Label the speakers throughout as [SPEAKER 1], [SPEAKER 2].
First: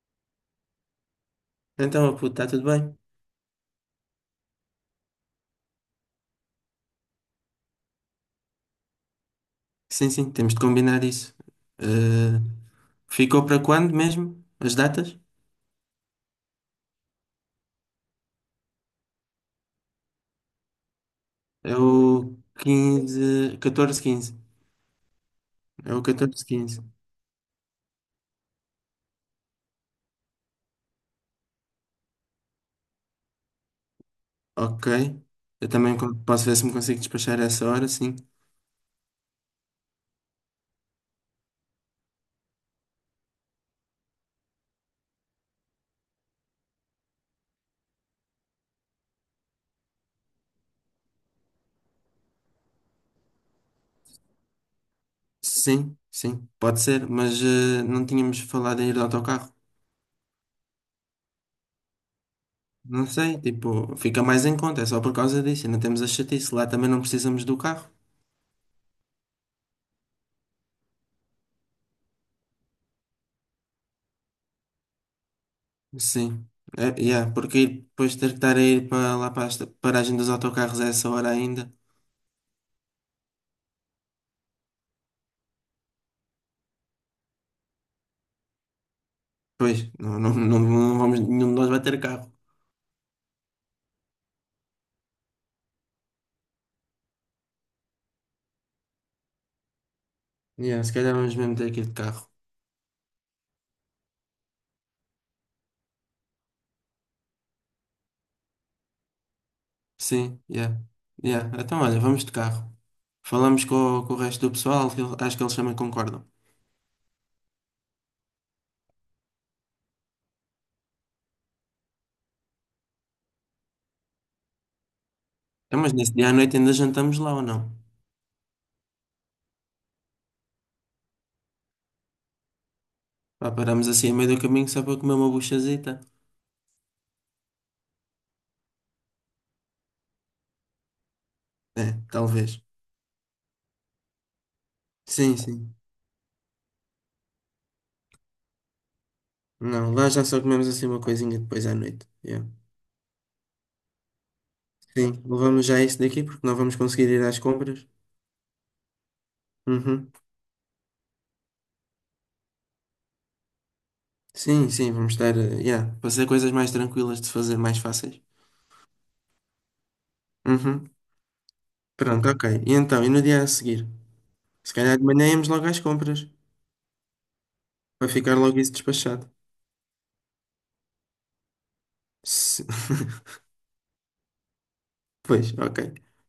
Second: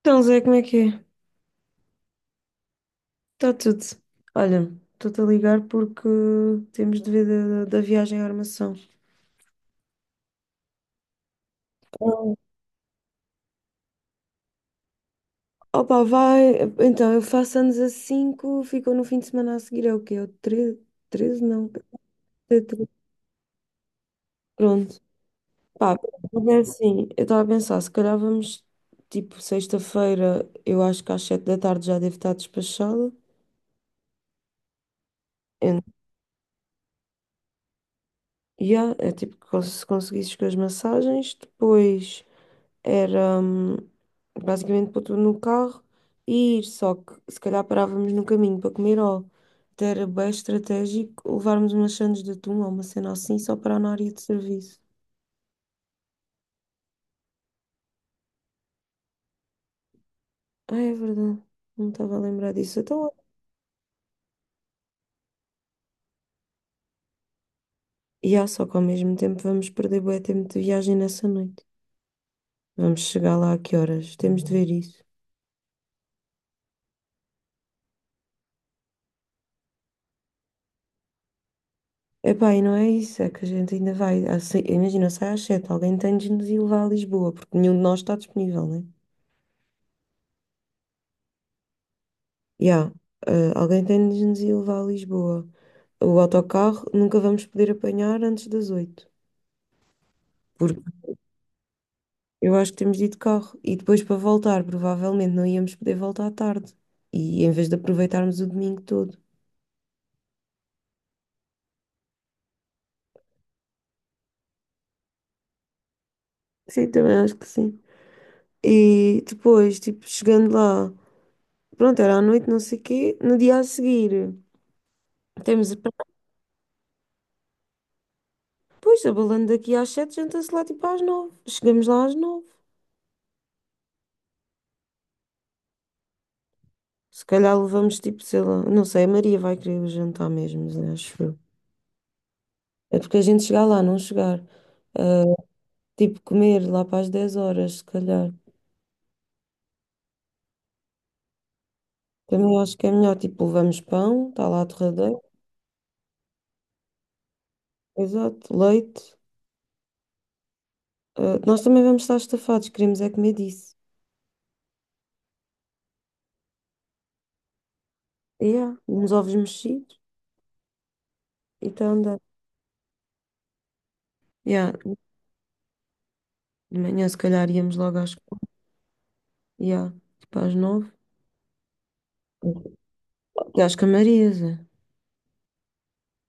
[SPEAKER 1] Então, Zé, como é que é?
[SPEAKER 2] Então, oh, puto, está tudo bem?
[SPEAKER 1] Está tudo. Olha, estou-te a ligar porque temos de ver da viagem à armação.
[SPEAKER 2] Sim, sim, temos de combinar isso. Eh, Ficou para quando mesmo? As datas?
[SPEAKER 1] Opa, vai. Então, eu faço anos a 5. Ficou no fim de semana a seguir, é o quê? É o 13? 13? Não,
[SPEAKER 2] É o
[SPEAKER 1] é 13.
[SPEAKER 2] 15, 14, 15.
[SPEAKER 1] Pronto.
[SPEAKER 2] É
[SPEAKER 1] Pá,
[SPEAKER 2] o 14,
[SPEAKER 1] é
[SPEAKER 2] 15.
[SPEAKER 1] assim, eu estava a pensar, se calhar vamos, tipo, sexta-feira, eu acho que às 7 da tarde já devo estar despachada.
[SPEAKER 2] Ok. Eu
[SPEAKER 1] Eu
[SPEAKER 2] também posso ver se me consigo despachar a essa hora, sim.
[SPEAKER 1] Yeah, é tipo que se conseguisses com as massagens, depois era basicamente pôr tudo no carro e ir, só que se calhar parávamos no caminho para comer ou até era bem estratégico levarmos umas sandes de atum ou uma cena assim só para na área de serviço.
[SPEAKER 2] Sim, sim, pode ser, mas não tínhamos falado em ir de autocarro.
[SPEAKER 1] Ah, é verdade, não estava a lembrar disso.
[SPEAKER 2] Não
[SPEAKER 1] Então,
[SPEAKER 2] sei, tipo, fica mais em conta, é só por causa disso. Ainda temos a chatice, lá também não precisamos do carro.
[SPEAKER 1] yeah, só que ao mesmo tempo vamos perder bué tempo de viagem nessa noite. Vamos chegar lá a que horas? Temos de ver isso.
[SPEAKER 2] Sim, é, yeah, porque depois ter que estar a ir para lá para a paragem dos autocarros a essa hora ainda.
[SPEAKER 1] Epá, e não é isso, é que a gente ainda vai. Imagina, sai às 7, alguém tem de nos ir levar a Lisboa, porque nenhum de nós está disponível, né?
[SPEAKER 2] Pois, não, não, não, não vamos, nenhum de nós vai ter carro.
[SPEAKER 1] Já, alguém tem de nos ir levar a Lisboa. O autocarro nunca vamos poder apanhar antes das 8, porque
[SPEAKER 2] Yeah, se calhar vamos mesmo ter que ir de carro.
[SPEAKER 1] eu acho que temos de ir de carro. E depois para voltar, provavelmente não íamos poder voltar à tarde. E em vez de aproveitarmos o domingo todo.
[SPEAKER 2] Sim, yeah. Yeah. Então olha, vamos de carro. Falamos com o resto do pessoal, que acho que eles também concordam.
[SPEAKER 1] Sim, também acho que sim. E depois, tipo, chegando lá, pronto, era à noite, não sei o quê, no dia a seguir. Temos
[SPEAKER 2] Então, mas nesse dia à noite ainda jantamos lá ou não?
[SPEAKER 1] Pois, abalando daqui às 7, janta-se lá tipo às 9. Chegamos lá às 9.
[SPEAKER 2] Pá, paramos assim a meio do caminho só para comer uma buchazita?
[SPEAKER 1] Se calhar levamos tipo, sei lá, não sei, a Maria vai querer o jantar mesmo, né, acho eu.
[SPEAKER 2] É, talvez.
[SPEAKER 1] É porque a gente chegar lá, não chegar. Ah,
[SPEAKER 2] Sim, sim.
[SPEAKER 1] tipo, comer lá para as 10 horas, se calhar.
[SPEAKER 2] Não, lá já só comemos assim uma coisinha depois à noite. Yeah.
[SPEAKER 1] Também acho que é melhor, tipo, levamos pão, está lá a torradeira,
[SPEAKER 2] Sim, levamos já isso daqui porque não vamos conseguir ir às compras.
[SPEAKER 1] exato, leite.
[SPEAKER 2] Uhum.
[SPEAKER 1] Ah, nós também vamos estar estafados, queremos é comer disso.
[SPEAKER 2] Sim, sim, vamos estar, yeah, para ser coisas mais tranquilas de fazer, mais fáceis.
[SPEAKER 1] Yeah, uns ovos mexidos
[SPEAKER 2] Uhum.
[SPEAKER 1] e está a andar.
[SPEAKER 2] Pronto, ok. E então, e no dia a seguir?
[SPEAKER 1] Yeah,
[SPEAKER 2] Se calhar de manhã íamos logo às compras,
[SPEAKER 1] de manhã se calhar íamos logo
[SPEAKER 2] para
[SPEAKER 1] às,
[SPEAKER 2] ficar logo isso despachado.
[SPEAKER 1] yeah, tipo às 9.
[SPEAKER 2] Se-
[SPEAKER 1] E às Camarias, é.
[SPEAKER 2] Pois, ok.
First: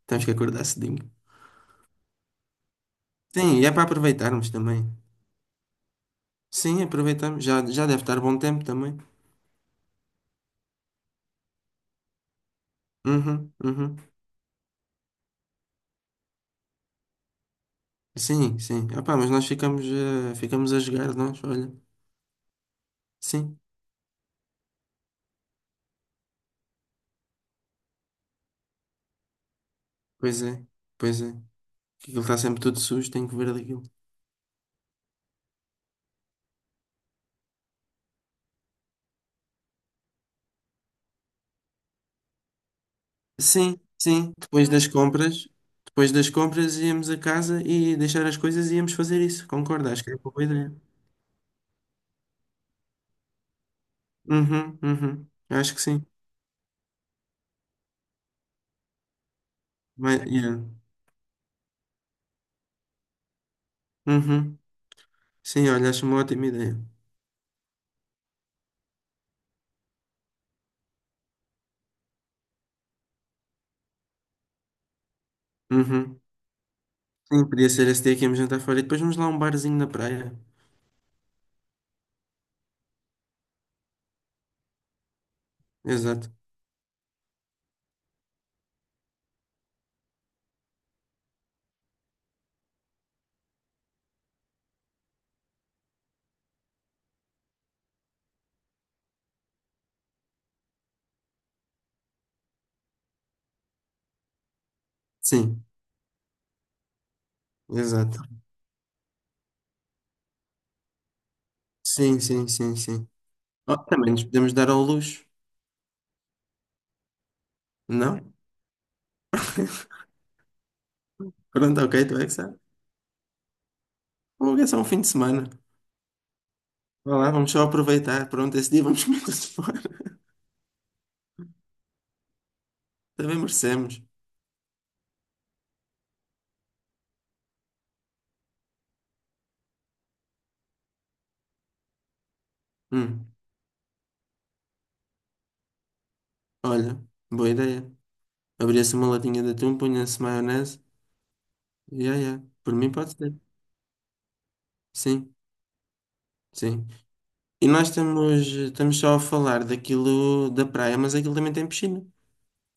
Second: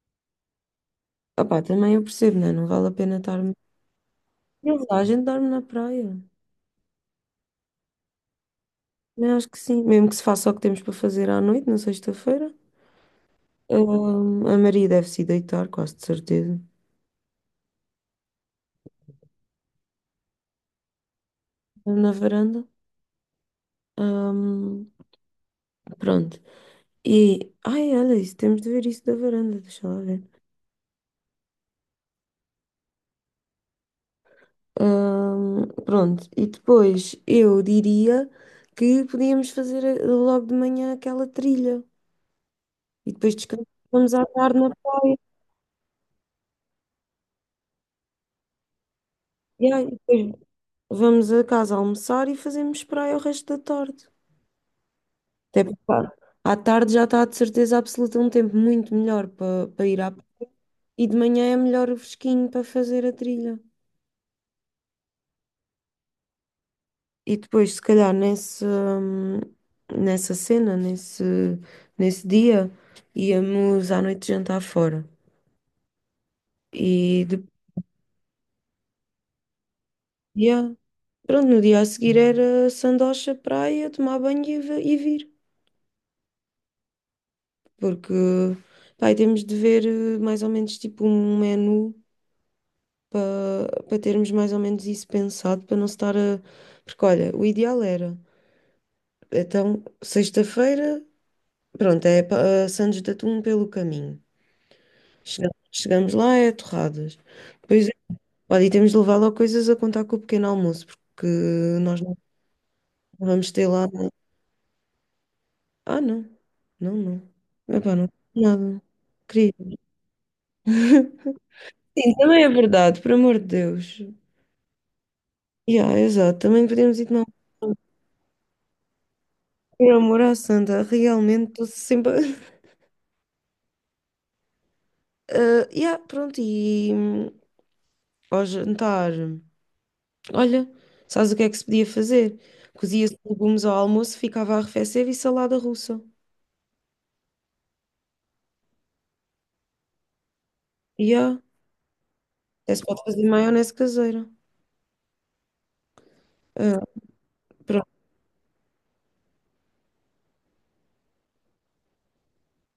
[SPEAKER 2] Temos que acordar cedinho.
[SPEAKER 1] Opá, também eu percebo, né? Não vale a pena
[SPEAKER 2] Sim,
[SPEAKER 1] estar-me.
[SPEAKER 2] e é para aproveitarmos
[SPEAKER 1] Não.
[SPEAKER 2] também.
[SPEAKER 1] A gente dorme na praia.
[SPEAKER 2] Sim, aproveitamos. Já, já deve estar bom tempo também.
[SPEAKER 1] Mas acho que sim, mesmo que se faça o que temos para fazer à noite, na sexta-feira.
[SPEAKER 2] Uhum, uhum.
[SPEAKER 1] A Maria deve se ir deitar, quase de certeza,
[SPEAKER 2] Sim, sim. Ah, pá, mas nós ficamos a jogar, nós, olha.
[SPEAKER 1] na varanda.
[SPEAKER 2] Sim,
[SPEAKER 1] Ahm, pronto. E, ai, olha isso, temos de ver isso da varanda, deixa lá ver.
[SPEAKER 2] pois é, pois é. Que aquilo está sempre tudo sujo, tenho que ver daquilo.
[SPEAKER 1] Pronto, e depois eu diria que podíamos fazer logo de manhã aquela trilha e depois
[SPEAKER 2] Sim,
[SPEAKER 1] descansamos à
[SPEAKER 2] sim.
[SPEAKER 1] tarde na
[SPEAKER 2] Depois das
[SPEAKER 1] praia.
[SPEAKER 2] compras, depois das compras íamos a casa e deixar as coisas e íamos fazer isso.
[SPEAKER 1] Yeah, e
[SPEAKER 2] Concordo, acho que é uma
[SPEAKER 1] depois
[SPEAKER 2] boa ideia.
[SPEAKER 1] vamos a casa almoçar e fazemos praia o resto da tarde.
[SPEAKER 2] Uhum, uhum.
[SPEAKER 1] Até
[SPEAKER 2] Acho
[SPEAKER 1] porque
[SPEAKER 2] que sim.
[SPEAKER 1] pá, à tarde já está de certeza absoluta um tempo muito melhor para ir à
[SPEAKER 2] Mas,
[SPEAKER 1] praia.
[SPEAKER 2] yeah.
[SPEAKER 1] E de manhã é melhor o fresquinho para fazer a trilha.
[SPEAKER 2] Uhum. Sim, olha, acho uma ótima ideia.
[SPEAKER 1] E depois, se calhar, nesse, nessa cena, nesse, nesse dia, íamos à noite jantar fora.
[SPEAKER 2] Uhum.
[SPEAKER 1] E
[SPEAKER 2] Sim,
[SPEAKER 1] depois,
[SPEAKER 2] podia ser esse dia que íamos jantar fora e depois vamos lá a um barzinho na praia.
[SPEAKER 1] yeah, pronto, no dia a seguir era sandocha, praia, tomar banho e, e vir.
[SPEAKER 2] Exato.
[SPEAKER 1] Porque, pá, e temos de ver mais ou menos tipo um menu para termos mais ou menos isso pensado, para não se estar a. Porque olha, o ideal era. Então, sexta-feira, pronto, é a Santos de Atum pelo caminho. Chegamos,
[SPEAKER 2] Sim,
[SPEAKER 1] chegamos lá, é torradas. Depois,
[SPEAKER 2] exato.
[SPEAKER 1] olha, e temos de levar lá coisas a contar com o pequeno almoço, porque nós não
[SPEAKER 2] Sim, sim, sim, sim.
[SPEAKER 1] vamos ter
[SPEAKER 2] Oh,
[SPEAKER 1] lá.
[SPEAKER 2] também nos podemos dar ao luxo,
[SPEAKER 1] Ah, não, não, não. Epá, não,
[SPEAKER 2] não?
[SPEAKER 1] nada. Querido.
[SPEAKER 2] Pronto, ok,
[SPEAKER 1] Sim,
[SPEAKER 2] tu é que
[SPEAKER 1] também é
[SPEAKER 2] sabe.
[SPEAKER 1] verdade, por amor de Deus.
[SPEAKER 2] Ou é só um fim de semana.
[SPEAKER 1] Yeah, exato, também podemos ir
[SPEAKER 2] Vá
[SPEAKER 1] tomar.
[SPEAKER 2] lá, vamos só
[SPEAKER 1] Um.
[SPEAKER 2] aproveitar. Pronto, esse dia vamos comer-se fora.
[SPEAKER 1] Por amor à santa, realmente estou sempre.
[SPEAKER 2] Também merecemos.
[SPEAKER 1] Ah, yeah, pronto, e ao jantar, olha, sabes o que é que se podia fazer? Cozia-se
[SPEAKER 2] Hum,
[SPEAKER 1] legumes ao almoço, ficava a arrefecer e salada russa.
[SPEAKER 2] olha, boa ideia. Abria-se uma latinha de atum, punha-se maionese.
[SPEAKER 1] Yeah,
[SPEAKER 2] Ya, ya. Por
[SPEAKER 1] até se
[SPEAKER 2] mim
[SPEAKER 1] pode
[SPEAKER 2] pode
[SPEAKER 1] fazer
[SPEAKER 2] ser.
[SPEAKER 1] maionese caseira.
[SPEAKER 2] Sim,
[SPEAKER 1] Ah,
[SPEAKER 2] sim. E
[SPEAKER 1] pronto.
[SPEAKER 2] nós estamos só a falar daquilo da praia, mas aquilo também tem piscina.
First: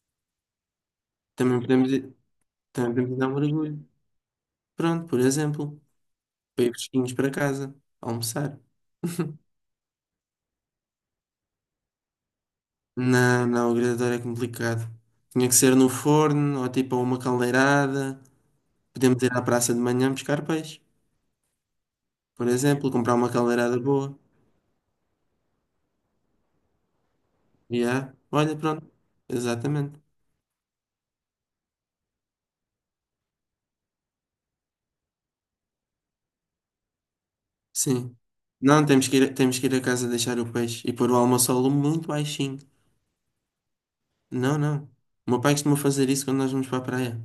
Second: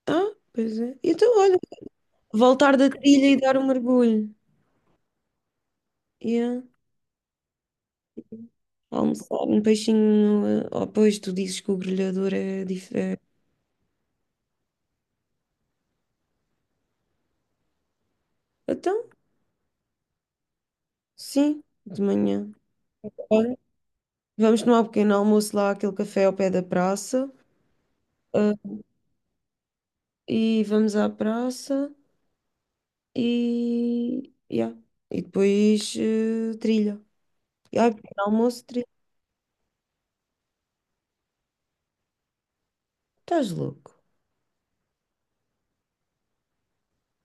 [SPEAKER 1] Ah, pois é. Então, olha,
[SPEAKER 2] Também podemos ir,
[SPEAKER 1] voltar da
[SPEAKER 2] também podemos ir dar
[SPEAKER 1] trilha
[SPEAKER 2] um
[SPEAKER 1] e dar um
[SPEAKER 2] mergulho.
[SPEAKER 1] mergulho.
[SPEAKER 2] Pronto, por exemplo,
[SPEAKER 1] Yeah.
[SPEAKER 2] para ir fresquinhos para casa, almoçar.
[SPEAKER 1] Almoçar um peixinho. Oh, pois tu dizes que o grelhador é diferente.
[SPEAKER 2] Não, não, o grelhador é complicado. Tinha que ser no forno ou tipo a uma caldeirada.
[SPEAKER 1] Então,
[SPEAKER 2] Podemos ir à praça de manhã buscar peixe.
[SPEAKER 1] sim, de
[SPEAKER 2] Por
[SPEAKER 1] manhã.
[SPEAKER 2] exemplo, comprar uma caldeirada boa.
[SPEAKER 1] Vamos tomar um pequeno almoço lá àquele café ao pé da praça.
[SPEAKER 2] Yeah.
[SPEAKER 1] ah,
[SPEAKER 2] Olha, pronto. Exatamente.
[SPEAKER 1] e vamos à praça e. Yeah. E depois trilha. E ai,
[SPEAKER 2] Sim.
[SPEAKER 1] pequeno almoço,
[SPEAKER 2] Não,
[SPEAKER 1] trilha.
[SPEAKER 2] temos que ir a casa deixar o peixe e pôr o almoço ao lume muito baixinho.
[SPEAKER 1] Estás louco?
[SPEAKER 2] Não, não. O meu pai costuma fazer isso quando nós vamos para a praia.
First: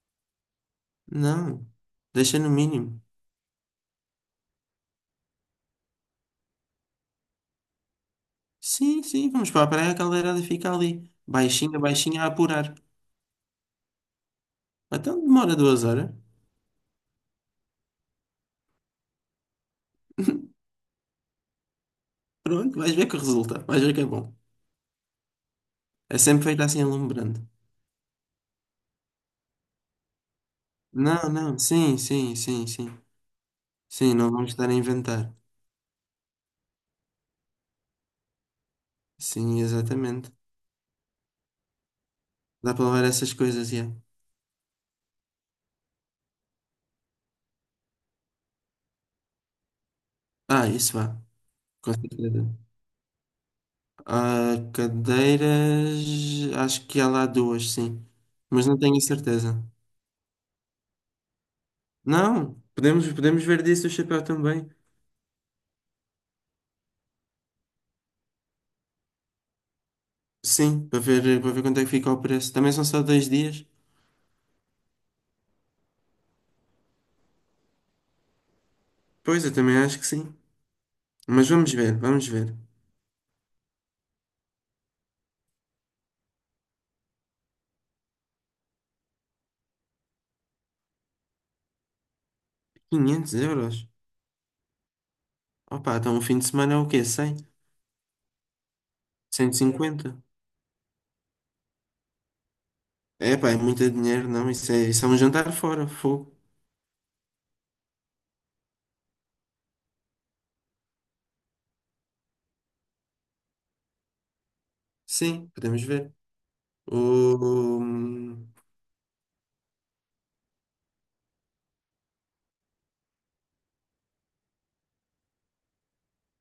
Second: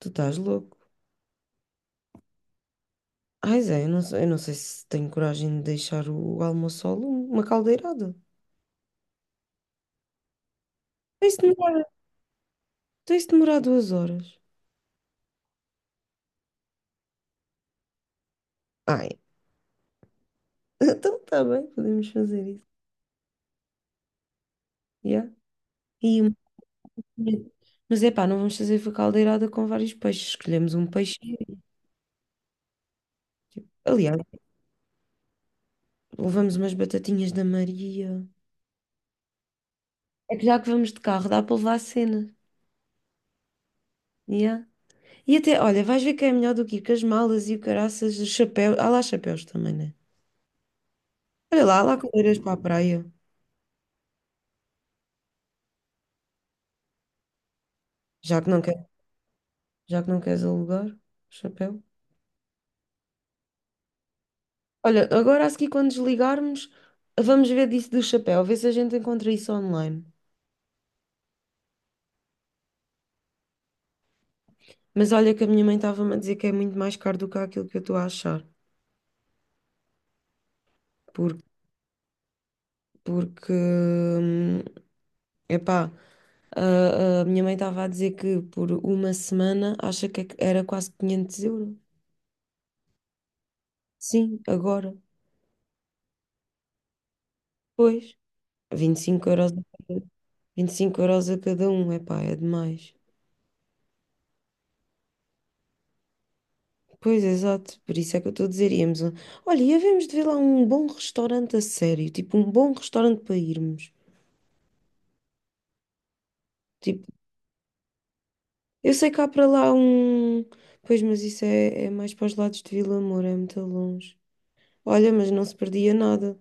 [SPEAKER 1] Tu estás louco?
[SPEAKER 2] Não. Deixa no mínimo.
[SPEAKER 1] Ai, Zé, eu não sei se tenho coragem de deixar o almoço ao lume, uma caldeirada.
[SPEAKER 2] Sim, sim, vamos para a praia, a caldeirada fica ali.
[SPEAKER 1] Tem se
[SPEAKER 2] Baixinha,
[SPEAKER 1] demorar,
[SPEAKER 2] baixinha a apurar.
[SPEAKER 1] tem se demorar 2 horas.
[SPEAKER 2] Então demora 2 horas.
[SPEAKER 1] Ai, então está bem, podemos fazer isso.
[SPEAKER 2] Pronto, vais ver que resulta. Vais ver que é bom.
[SPEAKER 1] Yeah.
[SPEAKER 2] É
[SPEAKER 1] E uma-
[SPEAKER 2] sempre feito assim alumbrando.
[SPEAKER 1] Mas é pá, não vamos fazer a caldeirada com vários peixes. Escolhemos um peixe.
[SPEAKER 2] Não, não. Sim, sim, sim, sim.
[SPEAKER 1] Tipo,
[SPEAKER 2] Sim,
[SPEAKER 1] aliás,
[SPEAKER 2] não vamos estar a inventar.
[SPEAKER 1] levamos umas batatinhas da Maria.
[SPEAKER 2] Sim, exatamente.
[SPEAKER 1] É que já que vamos de carro, dá para levar a cena.
[SPEAKER 2] Dá para levar essas coisas, yeah.
[SPEAKER 1] Yeah. E até, olha, vais ver que é melhor do que ir com as malas e o caraças, os chapéus. Há lá chapéus também, né?
[SPEAKER 2] Ah, isso vá,
[SPEAKER 1] Olha lá, há
[SPEAKER 2] com
[SPEAKER 1] lá cadeiras para
[SPEAKER 2] certeza.
[SPEAKER 1] a praia.
[SPEAKER 2] Ah, cadeiras, acho que há lá duas, sim.
[SPEAKER 1] Já que não
[SPEAKER 2] Mas não
[SPEAKER 1] quer,
[SPEAKER 2] tenho a certeza.
[SPEAKER 1] Já que não queres alugar, chapéu.
[SPEAKER 2] Não, podemos ver disso o chapéu também.
[SPEAKER 1] Olha, agora a seguir, quando desligarmos, vamos ver disso do chapéu, ver se a gente encontra isso online.
[SPEAKER 2] Sim, para ver quanto é que fica o preço. Também são só 2 dias.
[SPEAKER 1] Mas olha que a minha mãe estava-me a dizer que é muito mais caro do que aquilo que eu estou a achar.
[SPEAKER 2] Pois, eu também acho que sim.
[SPEAKER 1] Por,
[SPEAKER 2] Mas vamos ver, vamos ver.
[SPEAKER 1] porque. Epá, a minha mãe estava a dizer que por uma semana acha que era quase 500 euros.
[SPEAKER 2] Quinhentos euros?
[SPEAKER 1] Sim, agora.
[SPEAKER 2] Opa, então um fim de semana é o quê? 100?
[SPEAKER 1] Pois, 25 euros a cada,
[SPEAKER 2] 150?
[SPEAKER 1] 25 euros a cada um, epá, é demais.
[SPEAKER 2] É pá, é muito dinheiro, não. Isso é um jantar fora, fogo.
[SPEAKER 1] Pois, exato, por isso é que eu estou a dizer, íamos a... Olha, e havemos de ver lá um bom restaurante a sério, tipo um bom restaurante para irmos.
[SPEAKER 2] Sim, podemos ver.
[SPEAKER 1] Tipo,
[SPEAKER 2] O, hum,
[SPEAKER 1] eu sei que há para lá um... Pois, mas isso é mais para os lados de Vila Moura, é muito longe. Olha, mas não se perdia nada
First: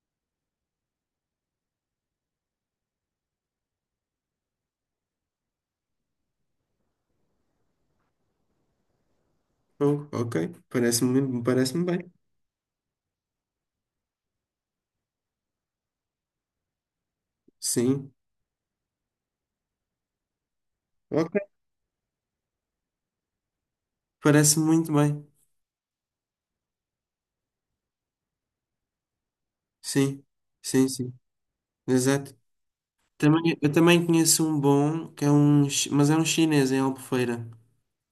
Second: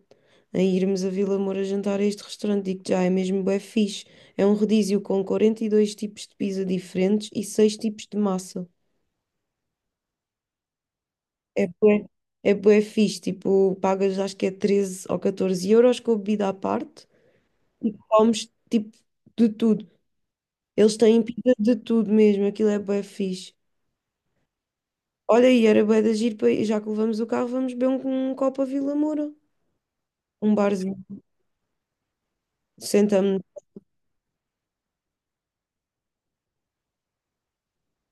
[SPEAKER 1] em irmos a Vila Moura jantar a este restaurante. Digo já, é mesmo bué fixe. É um rodízio com 42 tipos de pizza diferentes e 6 tipos de massa.
[SPEAKER 2] oh, ok, parece-me
[SPEAKER 1] É
[SPEAKER 2] parece-me
[SPEAKER 1] bué,
[SPEAKER 2] bem.
[SPEAKER 1] é bué fixe. Tipo, pagas acho que é 13 ou 14 euros com a bebida à parte e
[SPEAKER 2] Sim,
[SPEAKER 1] comes tipo de tudo. Eles têm
[SPEAKER 2] ok.
[SPEAKER 1] pizza de tudo mesmo. Aquilo é bué fixe.
[SPEAKER 2] Parece muito bem.
[SPEAKER 1] Olha, e era bué de agir, já que levamos o carro, vamos beber um copo a Vila Moura.
[SPEAKER 2] Sim,
[SPEAKER 1] Um
[SPEAKER 2] sim,
[SPEAKER 1] barzinho.
[SPEAKER 2] sim. Exato.
[SPEAKER 1] Sentamos.
[SPEAKER 2] Também, eu também conheço um bom, que é um, mas é um chinês em Albufeira,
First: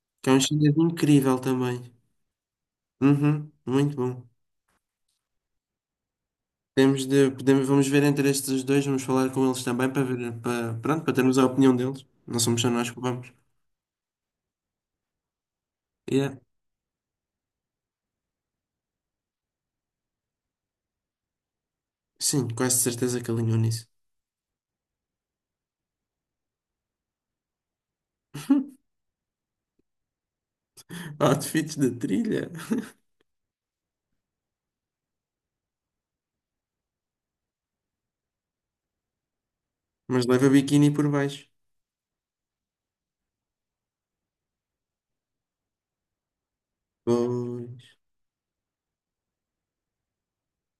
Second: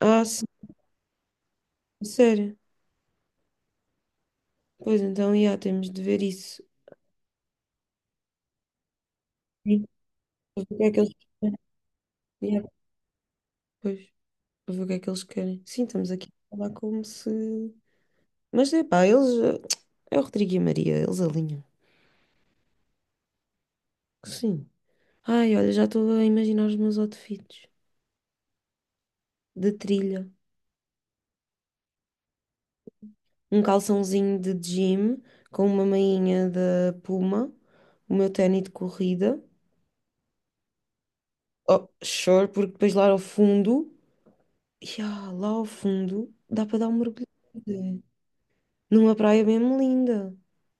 [SPEAKER 1] Ah,
[SPEAKER 2] que é um
[SPEAKER 1] sim,
[SPEAKER 2] chinês incrível também.
[SPEAKER 1] sério.
[SPEAKER 2] Uhum, muito bom.
[SPEAKER 1] Pois então, já, temos de ver isso.
[SPEAKER 2] Temos de, podemos, vamos ver entre estes dois, vamos falar com eles
[SPEAKER 1] Sim.
[SPEAKER 2] também para ver,
[SPEAKER 1] Para
[SPEAKER 2] para,
[SPEAKER 1] ver o que é que
[SPEAKER 2] pronto,
[SPEAKER 1] eles
[SPEAKER 2] para termos a
[SPEAKER 1] querem.
[SPEAKER 2] opinião deles. Não somos
[SPEAKER 1] Ya,
[SPEAKER 2] só nós que vamos.
[SPEAKER 1] pois, para ver o que é que eles querem. Sim, estamos aqui
[SPEAKER 2] Yeah.
[SPEAKER 1] a falar como se. Mas é pá, eles. É o Rodrigo e a Maria, eles alinham.
[SPEAKER 2] Sim, quase certeza que alinhou nisso.
[SPEAKER 1] Sim. Ai, olha, já estou a imaginar os meus outfits de trilha.
[SPEAKER 2] Outfits da trilha.
[SPEAKER 1] Um calçãozinho de gym com uma mainha da Puma, o meu ténis de corrida.
[SPEAKER 2] Mas leva biquíni por baixo.
[SPEAKER 1] Oh, sure, porque depois lá ao fundo. Ya, lá ao fundo dá para dar um mergulho
[SPEAKER 2] Pois,
[SPEAKER 1] numa praia mesmo linda.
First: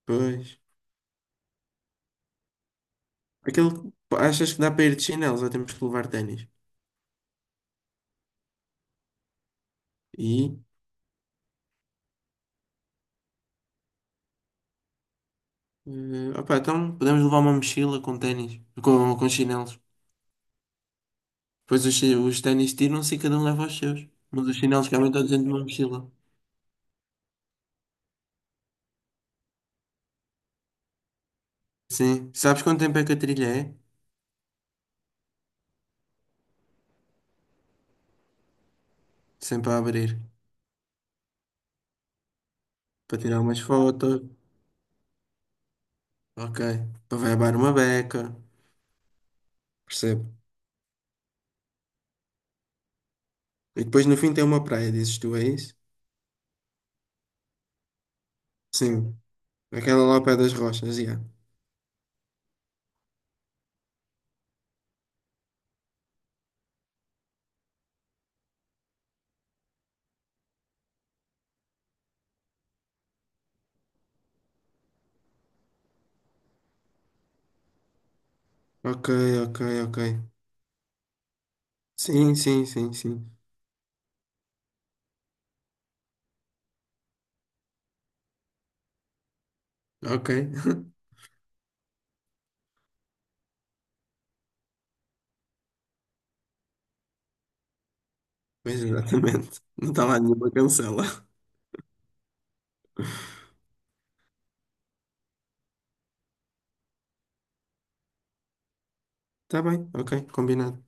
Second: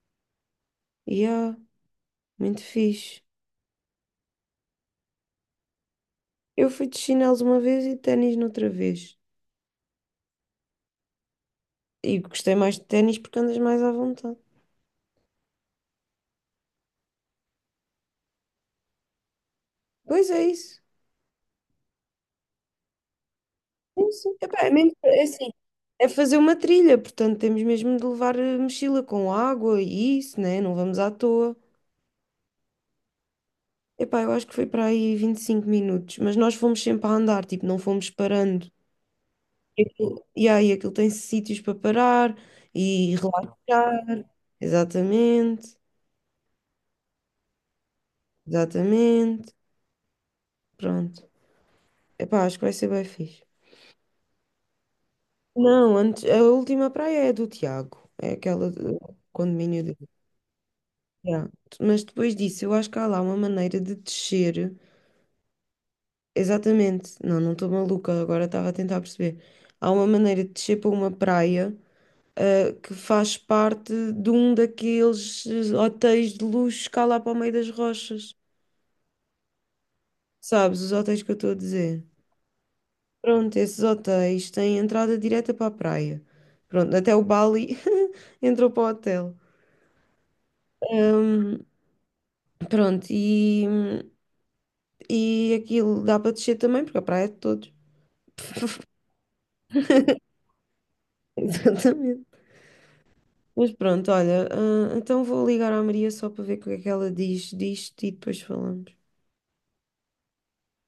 [SPEAKER 2] pois.
[SPEAKER 1] Yeah, muito fixe.
[SPEAKER 2] Aquele, que- Achas que dá para ir de chinelos ou temos que levar ténis?
[SPEAKER 1] Eu fui de chinelos uma vez e de ténis noutra vez.
[SPEAKER 2] E,
[SPEAKER 1] E gostei mais de ténis porque andas mais à vontade.
[SPEAKER 2] Opá, então podemos levar uma mochila com ténis, com chinelos.
[SPEAKER 1] Pois é isso.
[SPEAKER 2] Depois os ténis tiram-se e cada um leva os seus.
[SPEAKER 1] Sim, sim.
[SPEAKER 2] Mas os
[SPEAKER 1] Epá, é
[SPEAKER 2] chinelos
[SPEAKER 1] mesmo,
[SPEAKER 2] cabem
[SPEAKER 1] é
[SPEAKER 2] todos dentro
[SPEAKER 1] assim,
[SPEAKER 2] de uma mochila.
[SPEAKER 1] é fazer uma trilha, portanto temos mesmo de levar mochila com água e isso, né? Não vamos à toa.
[SPEAKER 2] Sim. Sabes quanto tempo é que a trilha é?
[SPEAKER 1] Epá, eu acho que foi para aí 25 minutos, mas nós fomos sempre a andar, tipo, não fomos parando.
[SPEAKER 2] Sempre a
[SPEAKER 1] E
[SPEAKER 2] abrir.
[SPEAKER 1] aquilo, yeah, e aí, aquilo tem sítios para parar e
[SPEAKER 2] Para tirar umas fotos.
[SPEAKER 1] relaxar. Exatamente,
[SPEAKER 2] Ok. Para levar uma beca.
[SPEAKER 1] exatamente.
[SPEAKER 2] Percebo.
[SPEAKER 1] Pronto. Epá, acho que vai ser bem fixe.
[SPEAKER 2] E depois no fim tem uma praia, dizes tu, é isso?
[SPEAKER 1] Não, antes, a última praia é do Tiago. É aquela do
[SPEAKER 2] Sim.
[SPEAKER 1] condomínio
[SPEAKER 2] Aquela
[SPEAKER 1] dele.
[SPEAKER 2] lá ao pé das rochas, já.
[SPEAKER 1] Yeah. Mas depois disso, eu acho que há lá uma maneira de descer. Exatamente. Não, não estou maluca, agora estava a tentar perceber. Há uma maneira de descer para uma praia, ah, que faz parte de um daqueles hotéis de luxo cá lá para o meio das rochas.
[SPEAKER 2] Ok, ok, ok.
[SPEAKER 1] Sabes, os hotéis que eu estou a dizer.
[SPEAKER 2] Sim, sim, sim, sim.
[SPEAKER 1] Pronto, esses hotéis têm entrada direta para a praia. Pronto, até o Bali entrou para o hotel.
[SPEAKER 2] Ok.
[SPEAKER 1] Ahm, pronto, e, aquilo dá para descer também, porque a praia é de todos.
[SPEAKER 2] Pois exatamente. Não está lá nenhuma cancela.
[SPEAKER 1] Exatamente. Mas pronto, olha, ah, então vou ligar à Maria só para ver o que é que ela diz disto e depois falamos.
[SPEAKER 2] Tá bem, ok, combinado.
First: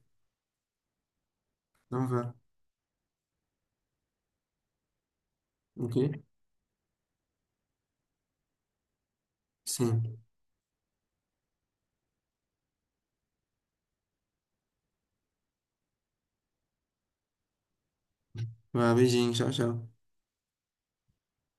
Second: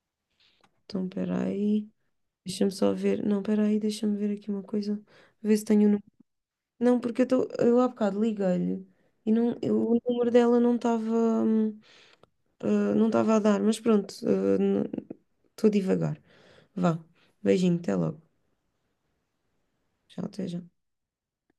[SPEAKER 1] Então, espera aí,
[SPEAKER 2] Então vá.
[SPEAKER 1] deixa-me só ver. Não, espera aí, deixa-me ver aqui uma coisa, ver se tenho o número.
[SPEAKER 2] Ok?
[SPEAKER 1] Não, porque eu, eu há bocado liguei-lhe e não, o
[SPEAKER 2] Sim.
[SPEAKER 1] número dela não estava. hum, Ah, não estava a dar, mas pronto, estou a divagar. Vá, beijinho, até logo.
[SPEAKER 2] Vá, beijinho, tchau, tchau.
[SPEAKER 1] Tchau, até já.